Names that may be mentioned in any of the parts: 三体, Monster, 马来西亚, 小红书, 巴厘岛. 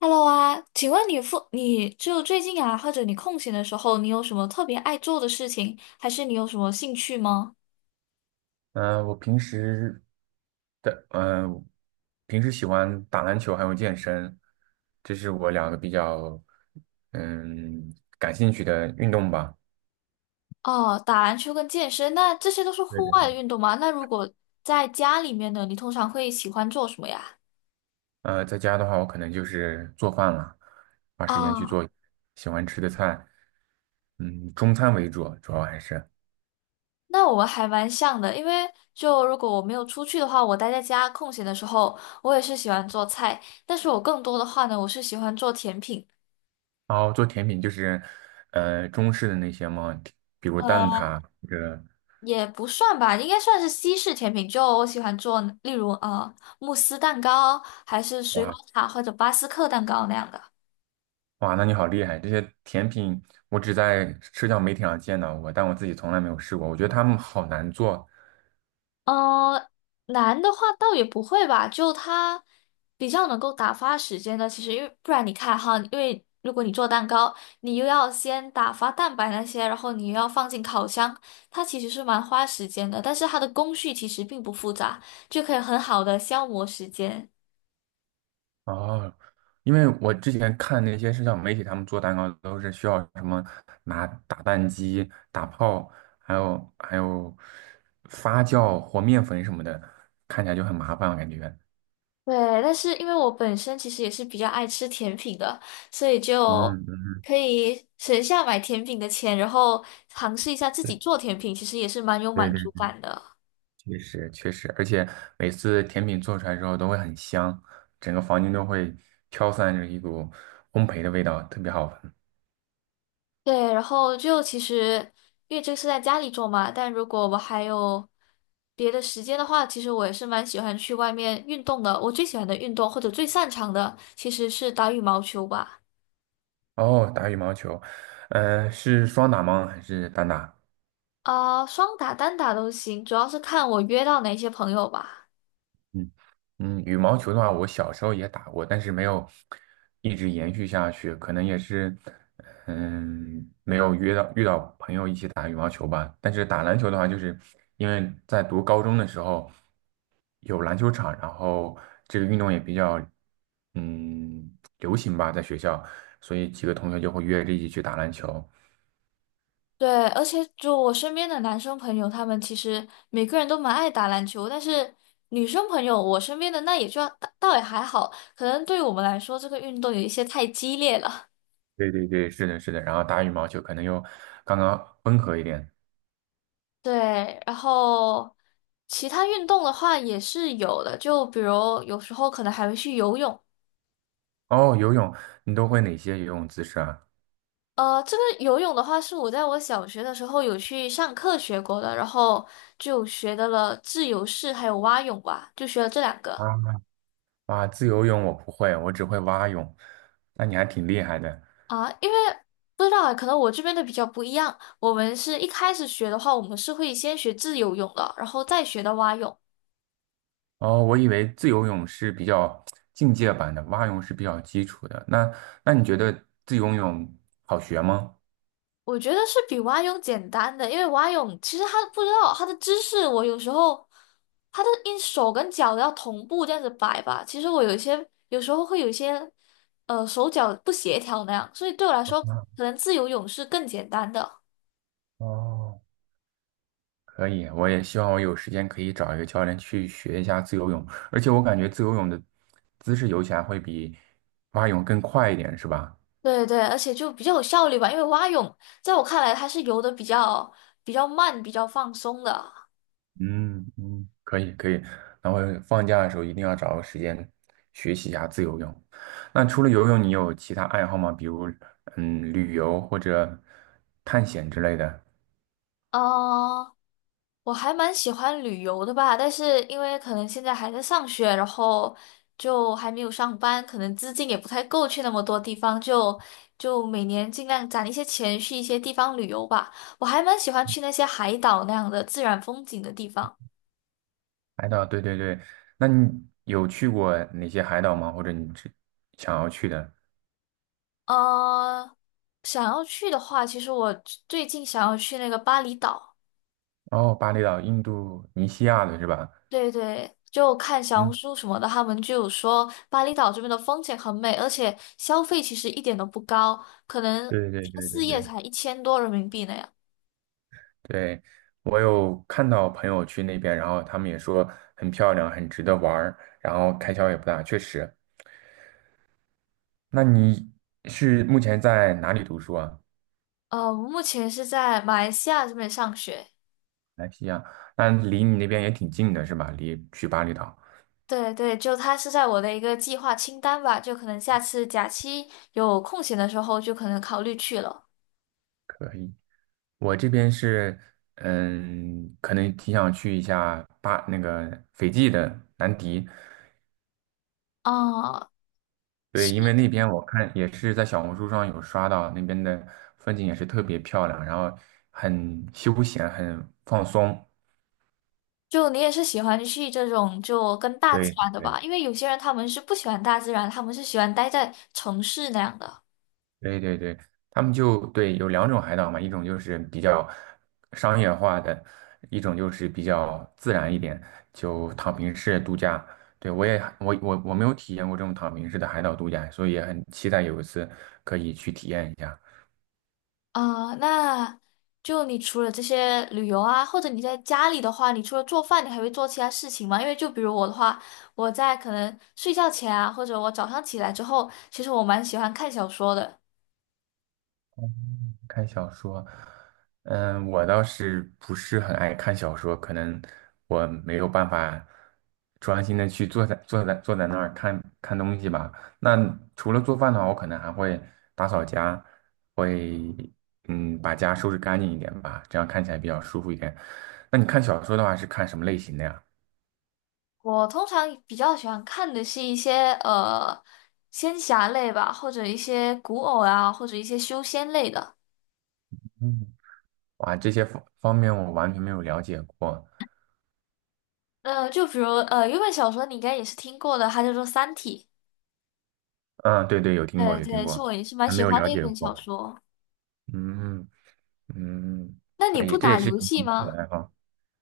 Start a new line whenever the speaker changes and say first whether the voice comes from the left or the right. left: Hello 啊，请问你就最近啊，或者你空闲的时候，你有什么特别爱做的事情，还是你有什么兴趣吗？
right: 嗯，我的嗯，平时喜欢打篮球还有健身，这是我两个比较嗯感兴趣的运动吧。
left: 哦，打篮球跟健身，那这些都是
right: 对
left: 户
right: 对
left: 外
right: 对。
left: 的运动吗？那如果在家里面呢，你通常会喜欢做什么呀？
right: 在家的话，我可能就是做饭了，花时间去
left: 啊，
right: 做喜欢吃的菜，中餐为主，主要还是。
left: 那我们还蛮像的，因为就如果我没有出去的话，我待在家空闲的时候，我也是喜欢做菜，但是我更多的话呢，我是喜欢做甜品。
right: 然后做甜品就是中式的那些嘛，比如蛋
left: 呃。
right: 挞或者。
left: 也不算吧，应该算是西式甜品。就我喜欢做，例如慕斯蛋糕，还是水果塔或者巴斯克蛋糕那样的。
right: 哇，那你好厉害！这些甜品我只在社交媒体上见到过，但我自己从来没有试过。我觉得他们好难做。
left: 呃，难的话倒也不会吧，就它比较能够打发时间的。其实因为不然你看哈，因为如果你做蛋糕，你又要先打发蛋白那些，然后你又要放进烤箱，它其实是蛮花时间的。但是它的工序其实并不复杂，就可以很好的消磨时间。
right: 哦，因为我之前看那些社交媒体，他们做蛋糕都是需要什么拿打蛋机、打泡，还有发酵和面粉什么的，看起来就很麻烦，我感觉。
left: 对，但是因为我本身其实也是比较爱吃甜品的，所以就
right: 嗯嗯，
left: 可以省下买甜品的钱，然后尝试一下自己做
right: 对
left: 甜品，其实也是蛮有
right: 对
left: 满
right: 对，
left: 足感的。
right: 确实确实，而且每次甜品做出来之后都会很香，整个房间都会飘散着一股烘焙的味道，特别好闻。
left: 对，然后就其实因为这个是在家里做嘛，但如果我还有别的时间的话，其实我也是蛮喜欢去外面运动的。我最喜欢的运动或者最擅长的其实是打羽毛球吧。
right: 哦，打羽毛球，是双打吗？还是单打？
left: 啊、双打、单打都行，主要是看我约到哪些朋友吧。
right: 嗯嗯，羽毛球的话，我小时候也打过，但是没有一直延续下去，可能也是，没有约到遇到朋友一起打羽毛球吧。但是打篮球的话，就是因为在读高中的时候有篮球场，然后这个运动也比较嗯流行吧，在学校，所以几个同学就会约着一起去打篮球。
left: 对，而且就我身边的男生朋友，他们其实每个人都蛮爱打篮球，但是女生朋友，我身边的那也就倒也还好，可能对我们来说，这个运动有一些太激烈了。
right: 对对对，是的，是的。然后打羽毛球可能又刚刚温和一点。
left: 对，然后其他运动的话也是有的，就比如有时候可能还会去游泳。
right: 哦，游泳，你都会哪些游泳姿势啊？
left: 这个游泳的话，是我在我小学的时候有去上课学过的，然后就学的了自由式还有蛙泳吧，就学了这两个。
right: 啊啊！自由泳我不会，我只会蛙泳。那你还挺厉害的
left: 啊，因为不知道啊，可能我这边的比较不一样。我们是一开始学的话，我们是会先学自由泳的，然后再学的蛙泳。
right: 哦。我以为自由泳是比较进阶版的，蛙泳是比较基础的。那你觉得自由泳好学吗？
left: 我觉得是比蛙泳简单的，因为蛙泳其实它不知道它的姿势，我有时候它的因手跟脚要同步这样子摆吧。其实我有一些有时候会有一些手脚不协调那样，所以对我来说，可能自由泳是更简单的。
right: 哦，可以，我也希望我有时间可以找一个教练去学一下自由泳。而且我感觉自由泳的姿势游起来会比蛙泳更快一点，是吧？
left: 对对，而且就比较有效率吧，因为蛙泳在我看来它是游的比较慢、比较放松的。
right: 嗯嗯，可以可以，然后放假的时候一定要找个时间学习一下自由泳。那除了游泳，你有其他爱好吗？比如旅游或者探险之类的。
left: 嗯，我还蛮喜欢旅游的吧，但是因为可能现在还在上学，然后就还没有上班，可能资金也不太够去那么多地方，就每年尽量攒一些钱去一些地方旅游吧。我还蛮喜欢去那些海岛那样的自然风景的地方。
right: 海岛，对对对，那你有去过哪些海岛吗？或者你只想要去的？
left: 呃，想要去的话，其实我最近想要去那个巴厘岛。
right: 哦，巴厘岛、印度尼西亚的是吧？
left: 对对，就看小红
right: 嗯，
left: 书什么的，他们就有说巴厘岛这边的风景很美，而且消费其实一点都不高，可能
right: 对对对对
left: 4夜
right: 对
left: 才1000多人民币那样。
right: 对，我有看到朋友去那边，然后他们也说很漂亮，很值得玩儿，然后开销也不大，确实。那你是目前在哪里读书啊？
left: 我目前是在马来西亚这边上学。
right: 马来西亚，那离你那边也挺近的是吧？离去巴厘岛，
left: 对对，就它是在我的一个计划清单吧，就可能下次假期有空闲的时候，就可能考虑去了。
right: 我这边是，可能挺想去一下巴那个斐济的南迪，
left: 啊、
right: 对，
left: 是，
right: 因为那边我看也是在小红书上有刷到那边的风景也是特别漂亮，然后很休闲，很放松，
left: 就你也是喜欢去这种就跟大自
right: 对
left: 然的
right: 对。
left: 吧？因为有些人他们是不喜欢大自然，他们是喜欢待在城市那样的。
right: 对对对，他们就对有两种海岛嘛，一种就是比较商业化的，一种就是比较自然一点，就躺平式度假。对，我也我我我没有体验过这种躺平式的海岛度假，所以也很期待有一次可以去体验一下。
left: 啊，那就你除了这些旅游啊，或者你在家里的话，你除了做饭，你还会做其他事情吗？因为就比如我的话，我在可能睡觉前啊，或者我早上起来之后，其实我蛮喜欢看小说的。
right: 看小说，我倒是不是很爱看小说，可能我没有办法专心的去坐在那儿看看东西吧。那除了做饭的话，我可能还会打扫家，会把家收拾干净一点吧，这样看起来比较舒服一点。那你看小说的话是看什么类型的呀？
left: 我通常比较喜欢看的是一些仙侠类吧，或者一些古偶啊，或者一些修仙类的。
right: 嗯，哇，这些方方面我完全没有了解过。
left: 就比如有一本小说你应该也是听过的，它叫做《三体》。
right: 嗯，对对，有听过
left: 对
right: 有听
left: 对，是
right: 过，
left: 我也是蛮
right: 还
left: 喜
right: 没有
left: 欢
right: 了
left: 的一
right: 解
left: 本小
right: 过。
left: 说。
right: 嗯。嗯，
left: 那你
right: 可
left: 不
right: 以，这也
left: 打
right: 是一
left: 游
right: 种
left: 戏
right: 不错
left: 吗？
right: 的爱好。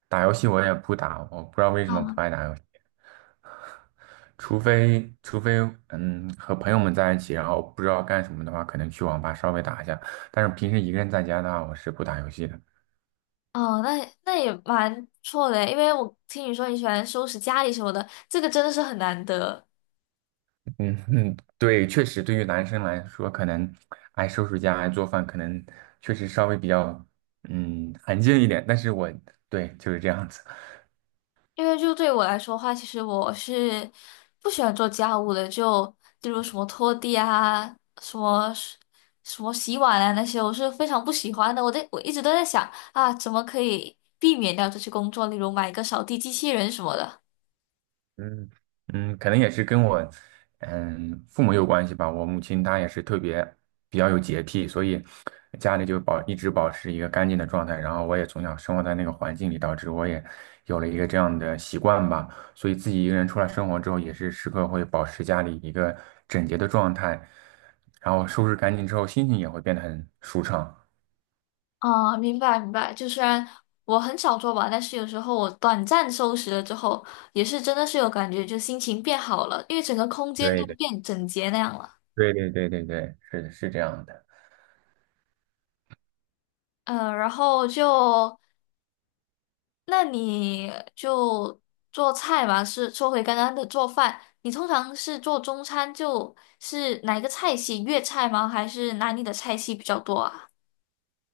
right: 打游戏我也不打，我不知道为什么不爱打游戏，除非和朋友们在一起，然后不知道干什么的话，可能去网吧稍微打一下。但是平时一个人在家的话，我是不打游戏的。
left: 哦，那也蛮不错的，因为我听你说你喜欢收拾家里什么的，这个真的是很难得。
right: 嗯嗯，对，确实对于男生来说，可能爱收拾家、爱做饭，可能确实稍微比较安静一点。但是我，对，就是这样子。
left: 因为就对我来说的话，其实我是不喜欢做家务的，就例如什么拖地啊，什么什么洗碗啊那些，我是非常不喜欢的。我在我一直都在想啊，怎么可以避免掉这些工作，例如买一个扫地机器人什么的。
right: 嗯嗯，可能也是跟我父母有关系吧。我母亲她也是特别比较有洁癖，所以家里就一直保持一个干净的状态。然后我也从小生活在那个环境里，导致我也有了一个这样的习惯吧。所以自己一个人出来生活之后，也是时刻会保持家里一个整洁的状态，然后收拾干净之后，心情也会变得很舒畅。
left: 啊，明白明白。就虽然我很少做吧，但是有时候我短暂收拾了之后，也是真的是有感觉，就心情变好了，因为整个空间就
right: 对的，
left: 变整洁那样了。
right: 对对对对对，是的，是这样的。
left: 嗯，然后就那你就做菜嘛，是说回刚刚的做饭，你通常是做中餐，就是哪一个菜系？粤菜吗？还是哪里的菜系比较多啊？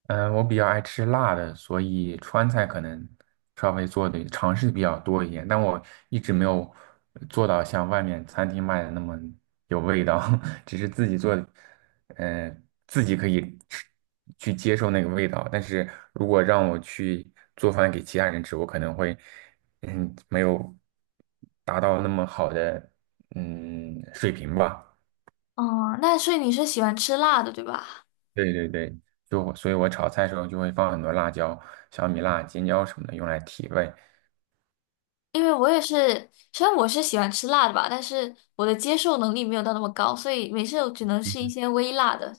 right: 嗯，我比较爱吃辣的，所以川菜可能稍微做的尝试比较多一点，但我一直没有做到像外面餐厅卖的那么有味道，只是自己做，自己可以吃去接受那个味道。但是如果让我去做饭给其他人吃，我可能会，没有达到那么好的水平吧。
left: 哦、那所以你是喜欢吃辣的，对吧？
right: 对对对，就所以，我炒菜的时候就会放很多辣椒、小米辣、尖椒什么的，用来提味。
left: 因为我也是，虽然我是喜欢吃辣的吧，但是我的接受能力没有到那么高，所以每次我只能吃一些微辣的。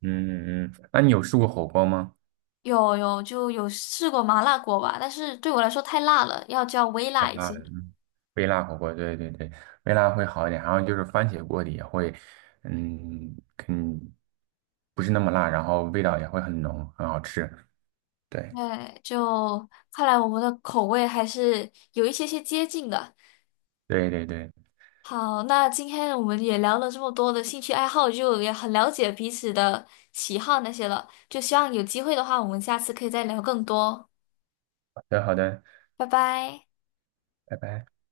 right: 嗯嗯，那你有试过火锅吗？
left: 有试过麻辣锅吧，但是对我来说太辣了，要叫微
right: 太
left: 辣一
right: 辣
left: 些。
right: 了，微辣火锅，对对对，微辣会好一点。然后就是番茄锅底也会，嗯嗯，不是那么辣，然后味道也会很浓，很好吃。对
left: 对，就看来我们的口味还是有一些些接近的。
right: 对对对，
left: 好，那今天我们也聊了这么多的兴趣爱好，就也很了解彼此的喜好那些了。就希望有机会的话，我们下次可以再聊更多。
right: 好的好的，
left: 拜拜。
right: 拜拜。